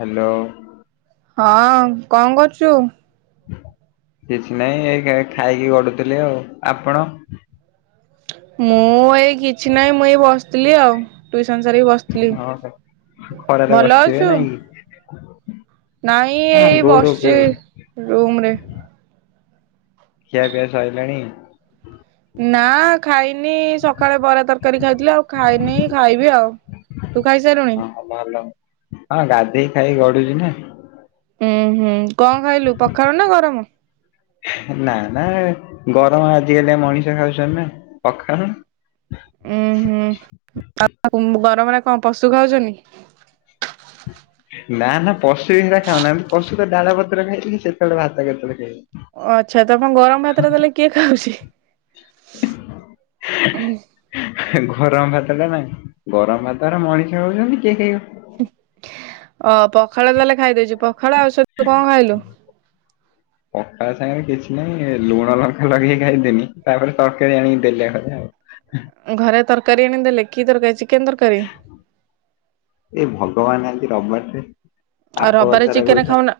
Hello. ହଁ କଣ କରୁଚୁ? କିଛି ନାଇଁ ଏଇ ଖ-ଖାଇକି ଗଢୁଥିଲି ଆଉ। ଆପଣ? ମୁଁ ଏଇ କିଛି ନାଇଁ ମୁଁ ଏଇ ବସିଥିଲି ଆଉ। ଟ୍ୟୁସନ ସାରିକି ବସିଥିଲି। ଓହୋ ଖରାରେ ଭଲ ବସିଥିବେ ଅଛୁ? ନାଇଁକି? ନାଇଁ ଏଇ ବସିଚି ରୁମରେ। ଖିଆ ପିଆ ସଇଲାଣି? ନା ଖାଇନି। ସକାଳେ ବରା ତରକାରୀ ଖାଇଥିଲି ଆଉ ଖାଇନି ଖାଇବି ଆଉ। ତୁ ଖାଇସାରିଲୁଣି? ହଁ ଭଲ। ହଁ ଗାଧେଇ ଖାଇକି ଗଡୁଚୁ ନା? ହୁଁ ହୁଁ କଣ ଖାଇଲୁ ପଖାଳ ନା ଗରମ? ନା ନା ଗରମ ଆଜିକାଲି ଆଉ ମଣିଷ ଖାଉଚନ୍ତି ନାଁ ପଖାଳ ନା। ଉଁ ହୁଁ ଆଉ ଗରମରା କଣ ପଶୁ ଖାଉଚନ୍ତି? ଏହେ ନା ନା ପଶୁ ବି ସେରା ଖାଉନାହାନ୍ତି ପଶୁତ ଡାଳ ପତ୍ର ଖାଇଲି ସେତେବେଳେ ଭାତ କେତେବେଳେ ଖାଇବ। ଓ ଆଚ୍ଛା ତମ ଗରମ ଭାତଟା ତାଲେ କିଏ ଖାଉଚି? [unintelligible] ଗରମ ଭାତଟା ନା ଗରମ ଭାତରା ମଣିଷ ଖାଉଚନ୍ତି। କିଏ ଖାଇବ? ହୁଁ ଅ ପଖାଳ ତାଲେ ଖାଇଦେଇଚ? ପଖାଳ ଆଉ ସଇତ କଣ ଖାଇଲୁ? ପଖାଳ ସାଙ୍ଗରେ କିଛି ନାଇଁ ଲୁଣ ଲଙ୍କା ଲଗେଇକି ଖାଇ ଦେଲି। ତା ପରେ ତରକାରୀ ଆଣିକି ଦେଲେ ଘରେ ଆଉ। ଘରେ ତରକାରୀ ଆଣିଦେଲେ। କି ତରକାରୀ, ଚିକେନ ତରକାରୀ? ହେ ଭଗବାନ ଏମତି ରବବାରେ। ଆଉ ରବାରାରେ ଚିକେନ ଖାଉନା।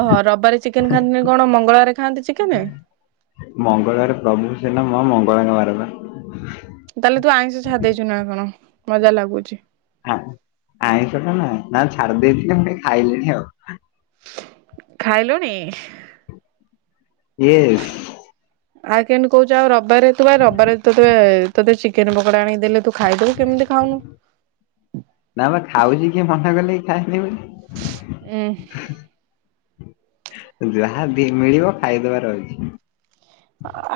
ଓହୋ ରବିବାର ଚିକେନ ଖାଆନ୍ତିନି କଣ ମଙ୍ଗଳବାରେ ଖାଆନ୍ତି ଚିକେନ? ମଙ୍ଗଳବାର ପ୍ରଭୁ ସେନା ମା ମଙ୍ଗଳାଙ୍କ ବାର ବା। ତାହେଲେ ତୁ ଆଇଁଷି ଛାଡି ଦେଇଛୁ ନା କଣ ମତେ ଯାହା ଲାଗୁଛିି। ଆଇଁଷ ଟା ନା ନା ଛାଡି ଦେଇଥିଲି ମୁଇ ଖାଇଲିଣି ଆଉ। ଖାଇଲୁଣି? ଇଏସ। ଆଉ କେମତି କହୁଛୁ ଆଉ ରବିବାରେ ତୁ ରବିବାରେ ତୁ ତୋତେ ଚିକେନ ପକୋଡା ଆଣିଦେଲେ ତୁ ଖାଇଦବୁ କେମିତି ଖାଉନୁ? ନା ବା ଖାଉଛି କିଏ ମନେ କଲେ ଖାଏନି ବୋଲି। ହୁଁ। ଯାହା ମିଳିବ ଖାଇଦବାର ଅଛି।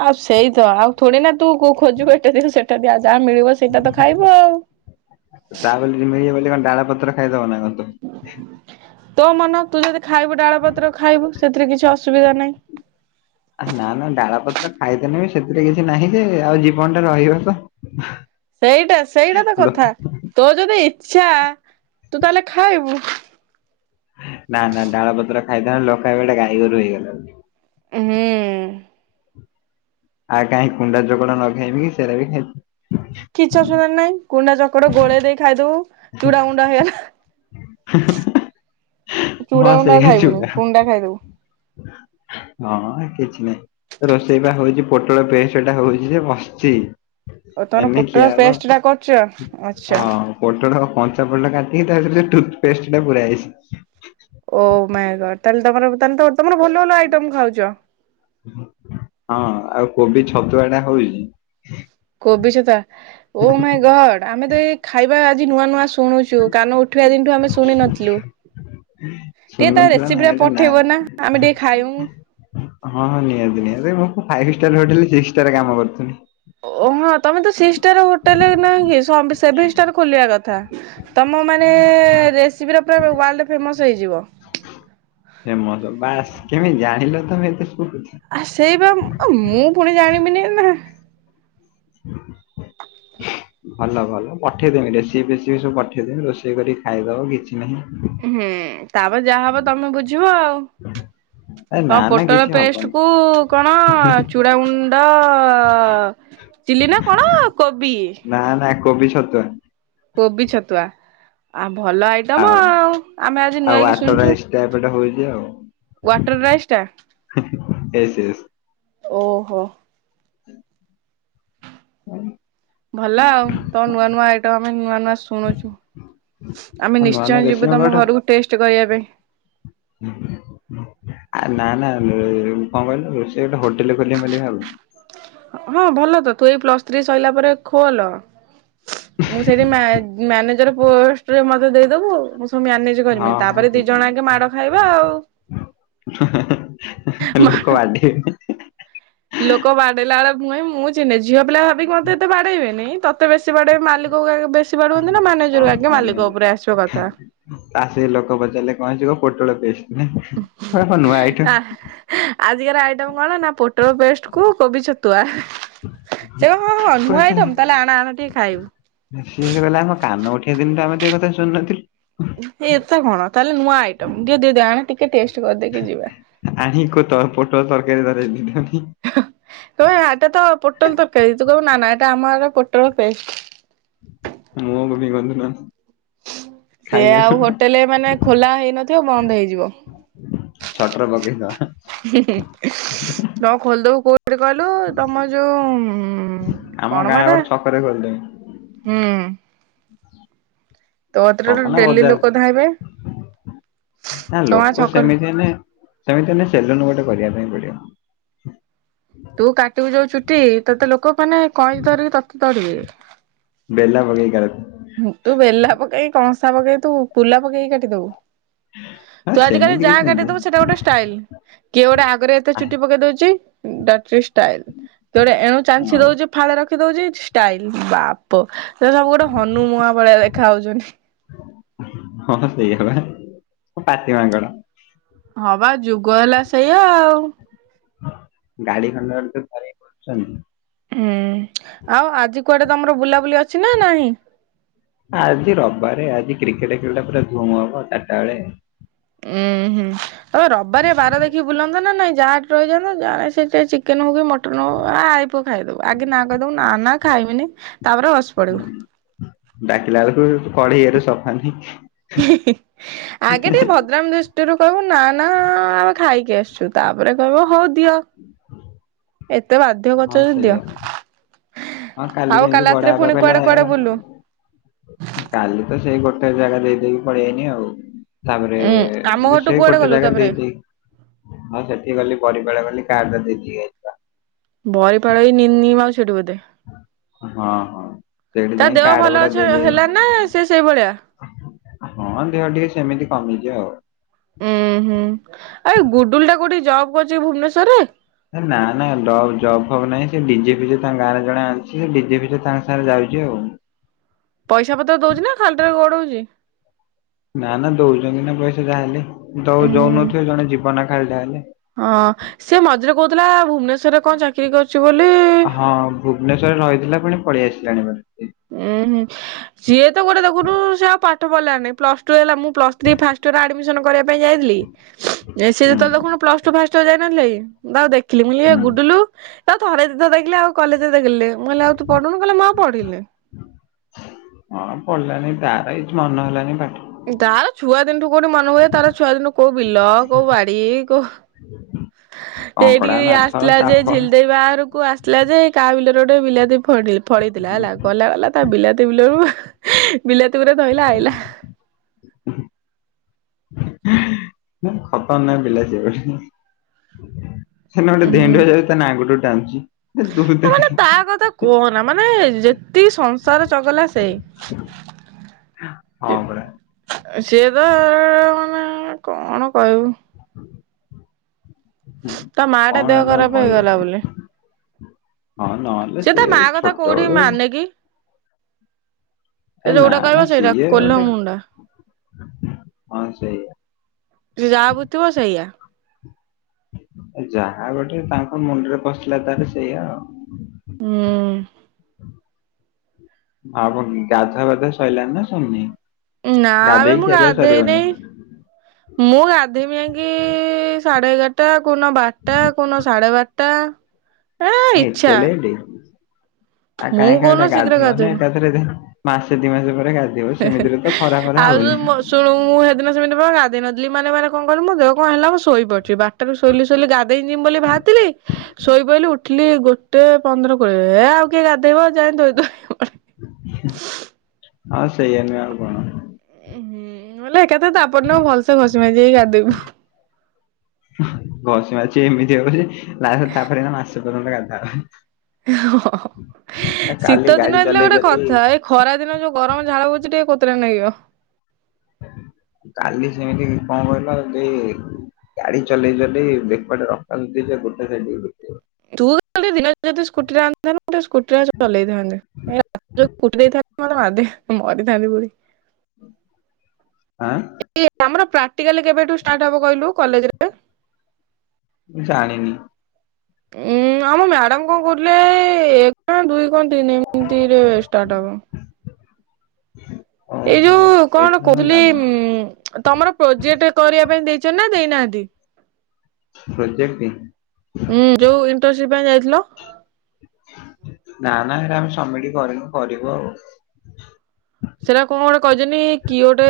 ଆଉ ସେଇ ତ ଆଉ ଥୋଡିନା ତୁ କୋଉ ଖୋଜିବୁ ଏଟା ଦିଅ ସେଟା ଦିଅ। ଯାହା ମିଳିବ ସେଇଟା ତ ଖାଇବୁ ଆଉ। ତା ବୋଲି ମିଳିବ ବୋଲି କଣ ଡାଳ ପତ୍ର ଖାଇଦବ ନା କ ତ। ତୋ ମନ ତୁ ଯଦି ଖାଇବୁ ଡାଳ ପତ୍ର ଖାଇବୁ ସେଥିରେ କିଛି ଅସୁବିଧା ନାହିଁ। ନା ନା ଡାଳ ପତ୍ର ଖାଇଦେନ ବି ସେଥିରେ କିଛି ନାହିଁ ଯେ ଆଉ ଜୀବନଟା ରହିବ ତ। ସେଇଟା ସେଇଟା ତ ଲୋ କଥା ତୋ ଯଦି ଇଛା ତୁ ତାହେଲେ ଖାଇବୁ। ନା ନା ଡାଳ ପତ୍ର ଖାଇଥାନ୍ତି ଲୋକ [unintelligible] ଗାଈଗୋରୁ ହେଇଗଲାଣି। ହୁଁ। ଆଉ କାହିଁ କୁଣ୍ଡା ଜୋକଡ଼ ନ ଖାଇବି କି ସେଇଟା ବି ଖାଇଛି? କିଛି ଅସୁବିଧା ନାଇଁ କୁଣ୍ଡା ଚକଡ଼ ଗୋଳେଇ ଦେଇ ଖାଇଦବୁ ଚୁଡାଗୁଣ୍ଡ ହେଇଗଲା ହା। ହେଁ ହେ ଚୁଡା ହଁ ଗୁଣ୍ଡା ଆଉ ସେୟା ଖାଇବୁନି ଚୂଡ଼ା। କୁଣ୍ଡା ଖାଇଦବୁ। ହଁ କିଛି ନାହିଁ ରୋଷେଇ ବା ହଉଛି ପୋଟଳ ପେଷ୍ଟ ଟା ହଉଛି ଯେ ବସିଛି। ଓ ତମର ଏନେ ପୋଟଳ ଖିଆ ହବ ପେଷ୍ଟ ଟା କରୁଛ ଆଚ୍ଛା। ହଁ ପୋଟଳ କଞ୍ଚା ପଲଟା କାଟିକି ତାରେ ଟୁଥପେଷ୍ଟ ଟା ପୁରା ହେଇଛି ଓ ମାଈ ଗଡ୍ ତାହଲେ ତମର ତା ହେଲେ ତମର ଭଲ ଭଲ ଆଇଟମ ଖାଉଛ। ହଁ ଆଉ କୋବି ଛତୁଆ ଟା ହଉଛି। କୋବିଛତୁଆ ଓ ମାଇ ଗଡ ଆମେ ତ ଏଇ ଖାଇବା ଆଜି ନୂଆ ନୂଆ ଶୁଣି ଶୁଣୁଛୁ କାନ ଉଠିବା ଦିନଠୁ ଆମେ ଶୁଣି ନଥିଲୁ। ଟିକେ ତା ଶୁଣୁନଥିଲା ନା ରେସିପି ଟା ଏଟା ପଠେଇବ ନା ଆମେ ଟିକେ ଖାଉ ହଁ ହଁ ନିହାତି ନିହାତି ମୁଁ ଫ ହୋଟଲିକ୍ କାମ କରୁଥିଲି। ଓ ହଁ ତମେ ସିକ୍ସ ଷ୍ଟାର୍ଟ ହୋଟେଲ ରେ ନାଁ କି ସେଭେନ ଷ୍ଟାର ଖୋଲିବା କଥା। ଆମ ମାନେ ରେସିପିର ପରା ୱର୍ଲ୍ଡ ଫେମସ ହେଇଯିବ। ସେ ମ ବାସ୍ କେମିତି ଜାଣିଲ ତମେ ଏଥି ଆ ସେଇ ବା ମୁଁ ପୁଣି ଜାଣିବିନି ନା। ହଁ ହ ହଁ ଭଲ ଭଲ ପଠେଇଦମି ରେସି ଫସିପି ସବୁ ପଠେଇଦମି ରୋଷେଇ କର ଖାଇଦବ କିଛି ନାହିଁ। ହୁଁ ତାପରେ ଯାହା ହବ ତମେ ବୁଝିବ ଆଉ। ଏ ନା କଣ ନା ପୋଟଳ କିଛି ପେଷ୍ଟ ହବନି କୁକଣ ଚୁଡୁ ହୁଁ ଗୁଣ୍ଡ ତ ଚିଲି ନା କଣ କୋବି। ନା ନା କୋବି ଛତୁଆ। କୋବି ଛତୁଆ ଆ ଭଲ ଆଇଟମ ଆଉ ଆମେ ଆଜି ଆଉ ନୂଆକି ଆଟଟା ଶୁଣିଛୁ। ଏକ୍ସଟ୍ରା ଏପଟେ ହଉଛି ଆଉ ୱାଟର ରାଇସ୍ ଟା। Yes yes. ଓହୋ। ହଁ ଭଲ ଆଉ ତ ନୂଆ ନୂଆ ଆଇଟମ ଆମେ ନୂଆ ନୂଆ ଶୁଣୁଛୁ। ଆମେ ଆଉ ନୂଆ ନୂଆ ନିଶ୍ଚୟ ଯିବୁ ରେସିପି ତମ ଘରକୁ ଟେଷ୍ଟ କରିବା ପାଇଁ। ହୁଁ ହୁଁ। ଆ ନା ନା କଣ କହିଲୁ ରୋଷେଇ ଗୋଟେ ହୋଟେଲ ଖୋଲିରେ ଖିଲିବି ମଲିବ ଆଉ। ହଁ ଭଲ ତ ତୁ ଏଇ ପ୍ଲସ ଥ୍ରୀ ସରିଲା ପରେ ଖୋଲ। ମୁଁ ସେଇଠି ମା ମ୍ୟାନେଜର ପୋଷ୍ଟରେ ମତେ ଦେଇଦବୁ। ମୁ ମ୍ୟାନେଜ ହଁ କରିମି ହଁ ତାପରେ ଦି ଜଣ ବୁଝିଲି। ଆଗେ ମାଡ଼ ଖାଇବା ଆଉ। ମାଡ ଲୋକ ବାଡେଇବେ। ଲୋକ ବାଡ଼େଇ ଲାବେଳେ ମୁ କିଇମି ମୁଁ ଚିହ୍ନିନି ଝିଅ ପିଲା ଭାବିକି ମତେ ଏତେ ବାଡ଼େଇ ବେନି ତତେ ବେଶୀ ବାଡ଼େଇବେ ମାରି [unintelligible] ହଁ ହଁ କଥା। ଆସିକି ଲୋକ ପଚାରିଲେ କଣ ହେଇଚି କ ପୋଟଳ ଫେସ୍ ନା ପୁରା ନୁଆ ଆ ଆଇଟମ୍ ଆଜିକାର ଆଇଟମ କଣ ନା ପୋଟଳ ପେଷ୍ଟ କୁ କୋବି ଛତୁଆ। ସେ ହଁ ହଁ କହିବେ ନୁଆ ସାର୍ ଆଇଟମ ତାହେଲେ ଆନ ଆନ ଟିକେ ଖାଇବୁ। ସେଦିନଟା ଆମେତ ଏ କଥା ଶୁଣି ନଥିଲୁ ଏତେ କଣ ତାହେଲେ ନୂଆ ଆଇଟମ ଦିଅ ଦିଅ ଆଣ ଟିକେ ଟେଷ୍ଟ କରିଦେଇକି ଯିବା। ଆହି କତ ପୋଟଳ ତରକାରୀ ଧରେଇ ଦେଇଥାନ୍ତୁ। ତମେ ଭା ଏଇଟା ତ ପୁଟଳ ତରକାରୀ ତୁ କଇବୁ ନା ନା ଏଇଟା ଆମଆଡ଼େ ପୋଟଳ ଫେଷ୍ଟ। [unintelligible] ସେ ଖାଇବାକୁ ଆଉ ହୋଟେଲ୍ ମାନେ ଖୋଲା ହେଇନଥିବ ବନ୍ଦ ହେଇଯିବ। ସଟର୍ ପକେଇଦବା। ହୁ ହୁ ନ ଖୋଲଦଉ କ କୋଉଠି କହିଲୁ ତମ ଯୋଉ ଉ ଆମ ଗାଁ କଣମ ଏଟା ଗୋଟେ ଛକରେ ଖୋଲିଦେବି। ହୁଁ। ତୋ କତିରେ ତ ଛକନା ଡେଲି ଲୋକ ଧାଇଁବେ ବଜାର ନା ତମ ଗାଁ ଲୋକ ଛକରେ ସେମିତି ନେ ସେମିହେଲେ ସେଲୁନ ଗୋଟେ କରିବା ପାଇଁ ପଡ଼ିବ। ତୁ କାଟିବୁ ଯୋଉ ଚୁଟି ତତେ ଲୋକ ମାନେ କଇଁଚି ଧରିକି ତତେ ତଡ଼ିବେ। ବେଲା ପକେଇକି କା ତୁ ବେଲା ପକେଇକି କଂସା ପକେଇକି ତୁ କୁଲା ପକେଇକି କାଟିଦବୁ। [inaudible] ତୁ ଆଜିକାଲି ସେମିତି ଯାହା କିଛି ନାହିଁ ଯେ। କାଟିଦବୁ ସେଇଟା ଗୋଟେ ଷ୍ଟାଇଲ କିଏ ଗୋଟେ ଆଗରେ ଏତେ ଆ, ଚୁଟି ପକେଇ ଦଉଚି ଡା ଷ୍ଟାଇଲ କିଏ ଗୋଟେ ଏଣୁ ଚାନ୍ଛିଦଉଚି ଫାଳେ ର ଖି ଦଉଚି ଷ୍ଟାଇଲ ବାପ ସେ ସବୁ ଗୋଟେ ହନୁମୁହା ଭଳିଆ ଦେଖା ହଉଚନ୍ତି। ହଁ ସେଇଆପା ପାତି ମାଙ୍କଡ଼। ହପା ଯୁଗ ହେଲା ସେଇଆ ଆଉ। ଗାଡ଼ି ଖଣ୍ଡେ ଖଣ୍ଡେ ତ ଧରିକି ବୁଲୁଛନ୍ତି। ହୁଁ ଆଉ ଆଜି କୁଆଡ଼େ ତମର ବୁଲାବୁ ଆଜି ରବିବାରେ ଆଜି କ୍ରିକେଟ୍ ଖେଳଟା ପୁରା ଧୁମ୍ ହବ ଚାରିଟା ବେଳେ। ଉୁଁ ହୁଁ ଆବେ ରବିବାରେ ବାର ଦେଖି ବୁଲନ୍ତ ନା ନାଇଁ। ଯାହା ରହିଯାନ୍ତ ଯା ସେ ଚିକେନ ହୋଉ କିି ମଟ ଟନ ହୋଉ ବା ଆଇପୁଅ ଖାଇଦବୁ ଆଗେ ନା କହିଦବୁ ନା ନା ଖାଇମିନି ତାପରେ ବସି ହୁଁ, ପଡ଼ିବୁ। ଡାକିଲା ବେଳକୁ ପଢ଼େଇ ଏଡ଼ୁ ସଫା ଆଗେ ଟିକେ ଭଦ୍ରାମି ଦୃଷ୍ ଟିରୁ କହିବୁ ନା ନା ଆମେ ଖାଇକି ଆସିଚୁ ତାପରେ କହିବୁ ହଉ ଦିଅ ଏତେ ବାଧ୍ୟ କରୁଚ ହଁ ଯଦି ଦିଅ। ସେଇଆ। ହଁ କାଲି ଆଉ ଯେମିତି ବଡ଼ ରାତିରେ ବାପା ପୁଣି କହିଲେ କୁଆଡେ କୁଆଡେ ବୁଲୁ? କାଲି ତ ସେଇ ଗୋଟେ ଜାଗା ଦେଇଦେଇକି ପଳିଆଇନି ଆଉ। ତାପରେ ଉଁ ଆମ ଘରଠୁ ସେଇ କୁଆଡେ ଗୋଟେ ଗଲୁ ଜାଗା ତାପରେ ଦେଇଦେଇ ହଁ ସେଠି ଗଲି ବରିପାଳ ଗଲି କାର୍ଡ଼ ଟା ଦେଇକି ଯାଇଥିଲା। ବରିପାଳ ଏଇ ନିନି ମାଉସୀ ଏଠି ବୋଧେ। ହଁ ହଁ। ସେଇଠି ତା ଯାଇ ଦେହ କାର୍ଡ ଭଲ ଗୁଡା ଅଛି ଦେଇଦେଇ ହେଲାଣିନା ସେ ସେଇ ଭଳିଆ। ହଁ ଦେହ ଟିକେ ସେମିତି କମିଚି ଆଉ। ଉୁଁ ହୁଁ ଆଉ ଗୁଡୁଲ ଟା କୋଉଠି ଜବ୍ କରୁଛି ଭୁବନେଶ୍ଵରରେ। ନା ନା ଡବ ଜବ୍ ହବ ନାହିଁ ସେ ବିଜେପି ଯେ ତାଙ୍କ ଗାଁ ରେ ଜଣେ ଅଛି। ସେ ଡିଜେପିରେ ତାଙ୍କ ସାଙ୍ଗରେ ଯାଉ [unintelligible] ପଇସା ପତ୍ର ଦଉଚି ନା ଖାଲିଟାରେ ଗୋଡଉଚି। ନା ନା ଦଉଚନ୍ତି ନା ପଇସା ଯା ହେଲେ। ଉଁ ହୁଁ ହେଲେ। ହଁ ସେ ମଝିରେ କହୁଥିଲା ଭୁବନେଶ୍ଵର କଣ ଚାକିରି କରୁଚି ବୋଲି। ହଁ ଭୁବନେଶ୍ବର ରେ ରହିଥିଲା ପୁଣି ପଳେଇ ଆସିଲାଣିବି। ଉୁଁ ହୁଁ ସିଏ ତ ଗୋଟେ ଦେଖୁନୁ ସେ ଆଉ ପାଠ ପଢିଲାନି। ପ୍ଲସ ଟୁ ହେଲା ମୁଁ plus three first year admission କରିବା ପାଇଁ ଯାଇଥିଲି। ସେ ହୁଁ ତ ଦେଖନୁ ପ୍ଲସ ଟୁ ଫାଷ୍ଟ ଇଅର ଯାଇନଥିଲାକି? ଆଉ ଦେଖିଲି ମୁଁ କକହିଲି ହେ ହୁଁ। ଗୁଡଲୁ ଆଉ ଥରେ ଦି ଥର ଦେଖିଲି। ଆଉ କଲେଜରେ ଲେ ମୁଁ କହିଲି ଆଉ ତୁ ପଢୁନୁ କହିଲା ମୁଁ ଆଉ ପଢିଲିନି। ହଁ ପଡିଲାନି ତାର ଏଇ ମନ ହେଲାନି। ପା ତାର ଛୁଆ ଦିନଠୁ କୋଉଠି ମନେ ହୁଏ। ତାର ଛୁଆ ଦିନୁ କୋଉ ବିଲ କୋଉ ବାଡି କୋଉ ସେ କଙ୍କଡା ଏଇଠିକି ମାଛ ଆସିଥିଲା ଯେ ସାପ ଝିଲ ଦେଇ ବାହାଘରକୁ ଆସିଥିଲା ଯେ କାହା ବିଲରେ ଗୋଟେ ବିଲାତି କୋଉଠି ଫଳିଥିଲା ହେଲା ଗଲା କଲା ତା ବିଲାତି ବିଲରୁ ବିଲାତି ଗୁରା ଧଇଲା ଆଇଲା। ଖତର ନାକ ବିଲାତି ବାଡି। ସେଦନି ଉଁ ଧେଣ୍ଡୁଅଟାକୁ ତା ନାଙ୍ଗୁଡଟାକୁ ଟାଣୁଚି। ମାନେ ତା କଥା କୁହନା ମାନେ ଯେତିକି ସଂସାର ଚଗଲା ସେଇ। ହଁ ପରା। ସିଏ ତ ମାନେ କଣ କହିବୁ? ତା ମା ଟା କଣ ଦେହ ଏଟା ଆଉ ତାକୁ ଖରାପ ହେଇଗଲା କହିବି ବୋଲି? ହଁ ନହେଲେ ସେ ତା ସିଏ ମା କଥା କୋଉଠି ଛୋଟବେଳୁ ମାନେକି? ଏ ନା ନା ସେଇଟା ସିଏ କୋଲ ଗୋଟେ ମୁଣ୍ଡା। ହଁ ସେଇଆ। ସିଏ ଯାହାବୁଝିଥିବ ସେଇଆ। ଯାହା ଗୋଟେ ତାଙ୍କ ମୁଣ୍ଡରେ ପଶିଲା ତାର ସେଇଆ ଆଉ। ହୁଁ। ଆଉ କଣ ଗାଧୁଆ ପାଧୁଆ ସଇଲାଣିି ନା ଶରିନି। ନା ବେ ମୁଁ ଗାଧେଇନେଇ। ମୁଁ ଗାଧେଇମି ଯାଇକି ସାଢେ ଏଗାରଟା କୋଉଦୁନ ବାରଟା କୋଉଦିନ ସାଢେ ବାରଟା। ଏ ଆ ଇଚ୍ଛା ଏତେ ଲେଟ ଆଉ ମୁଁ କାଇଁ କୋଉଦିନ ଖାଲଟା ଶୀଘ୍ର ଗାଧେଇବନି ଗାଧେଇମି। ଏକାଥରେ ମାସେ ଦି ମାସ ପରେ ଗାଧେ ହେ ହେ ଆଉ ମୋ ଶୁଣୁ ମୁ ହେଦିନ ସେମିତି ଗାଧେଇ ନ ଲି ମାନେ ମାନେ କଣ କହିଲୁ ମୋ ଦେହ କଣ ହେଲା ମୁଁ ଶୋଇ ପଡଚି। ବାରଟାରୁ ଶୋଇଲି ଶୋଇଲି ଗାଧେଇ ଯିମି ବୋଲି ଭାରିଥିଲି। ଶୋଇପଇଲି ଉଠିଲି ଗୋଟେ ପନ୍ଦର କୋଡିଏ ଏ ଆଉ କିଏ ଗାଧେଇବ। ଯାଏଁ ଧୋଇ ଧୁଆ ହେଇ ହଁ ସେଇଆ ନୁହଁ ଆଉ କଣ? ହୁଁ। କହିଲା ଏକାଥରେ ତାପର ଦିନ ଭଲସେ ଘଷି ମାଜି ହେଇକି ଗାଧେଇବୁ। ସେ ଏମିତି ହବ ବୋଲି ନା ତାପରେ ମାସେ ପର୍ଯ୍ୟନ୍ତ ଗାଧାନା। ହଁ। କାଲି ଶୀତ ଗାଡି ଦିନ ହେଇଥିଲେ ଚଲେଇ ଗୋଟେ ଚଲେଇ କଥା। ଏଇ ଖରା ଦିନ ଯୋଉ ଗରମ ଝାଳ ବହୁଛି ଟିକେ କୋତରା ନାଗିବ। ଓହ କାଲି ସେମିତି କଣ କହିଲ ଯେ ଗାଡି ଚଲେଇ ଚଲେଇ ବେକଟା ରକା [unintelligible] ସେ [unintelligible] ତୁ ଖାଲି ଦିନ ଯଦି ସ୍କୁଟିରେ ଆଣିଥାନ୍ତୁ ମୁଁ ଟିକେ ସ୍କୁଟିରେ ଚଲେଇଥାନ୍ତି। ଏ କରିଥାନ୍ତି ପୁରୀ ଆଁ ଆମର ପା ପ୍ରାକ୍ଟିକାଲି କେବେଠୁ ଷ୍ଟାର୍ଟ ହେବ କହିଲୁ କଲେଜରେ। ମୁଁ ଜାଣିନି? ଉଁ ଆମ ମ୍ୟାଡାମ କଣ କରୁଥିଲେ ଏକ ନା ଦୁଇ ଇ ତିନିରେ ଷ୍ଟାର୍ଟ ହବ। ଏଇ ଓହୋ। ଯୋଉ କଣ ଏଇଥିପାଇଁ ମୁଁ କହୁଥିଲି ଜାଣିନି। ଉଁ ତମର ପ୍ରୋଜେକ୍ଟ କରିବା ପାଇଁ ଦେଇଛନା ଦେଇନାହାନ୍ତି। ହ। ହୁଁ ଯୋଉ ଇଣ୍ଟରସିପ ପାଇଁ ଯାଇଥିଲ। ନା ନା ହେଟା ଆମେ ସମିଟି କରିନୁ କରିବୁ ଆଉ। ସେଟା କଣ ଗୋଟେ କହିଛନ୍ତି କିଏ ଗୋଟେ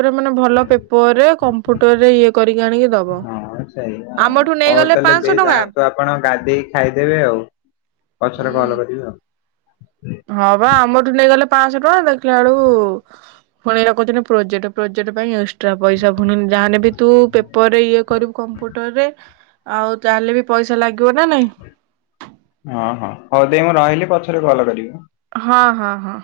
ପୁରା ମାନେ ଭଲ ପେପରରେ କମ୍ପ୍ୟୁଟର ରେ ଇଏ କରିକି ଆଣିକି ଦବ। ହଁ ସେଇ ଆମଠୁ ହଉ ନେଇଗଲେ ତାହେଲେ ପାଁଶହ ଦେଇ ଟଙ୍କା। ଯାଆନ୍ତୁ ଆପଣ ଗାଧେଇ ଖାଇଦେବେ ଆଉ। ପଛରେ ଉଁ କଲ କରିବି ଆଉ। ହଁ ବା ଆମଠୁ ନେଇଗଲେ ପାଆଁଶହ ଟଙ୍କା ଦେଖିଲା ବେଳୁ ପୁଣି ରଖୁଛନ୍ତି ପ୍ରୋଜେଟ ପ୍ରୋଜେଟେ ପାଇଁ ଇ ଷ୍ଟ୍ରା ପଇସା ଭୁନି ଯାହାେ ବି ତୁ ପେପର ରେ ଇଏ କରିବୁ କମ୍ପୁଟରରେ। ଆଉ ତାହେଲେ ବି ପଇସା ଲାଗେ ହଁ ହଁ ହଉ ଦେଇ ମୁଁ ରହିଲି ପଛରେ କଲ କରିବି। ହଁ ହଁ ହଁ।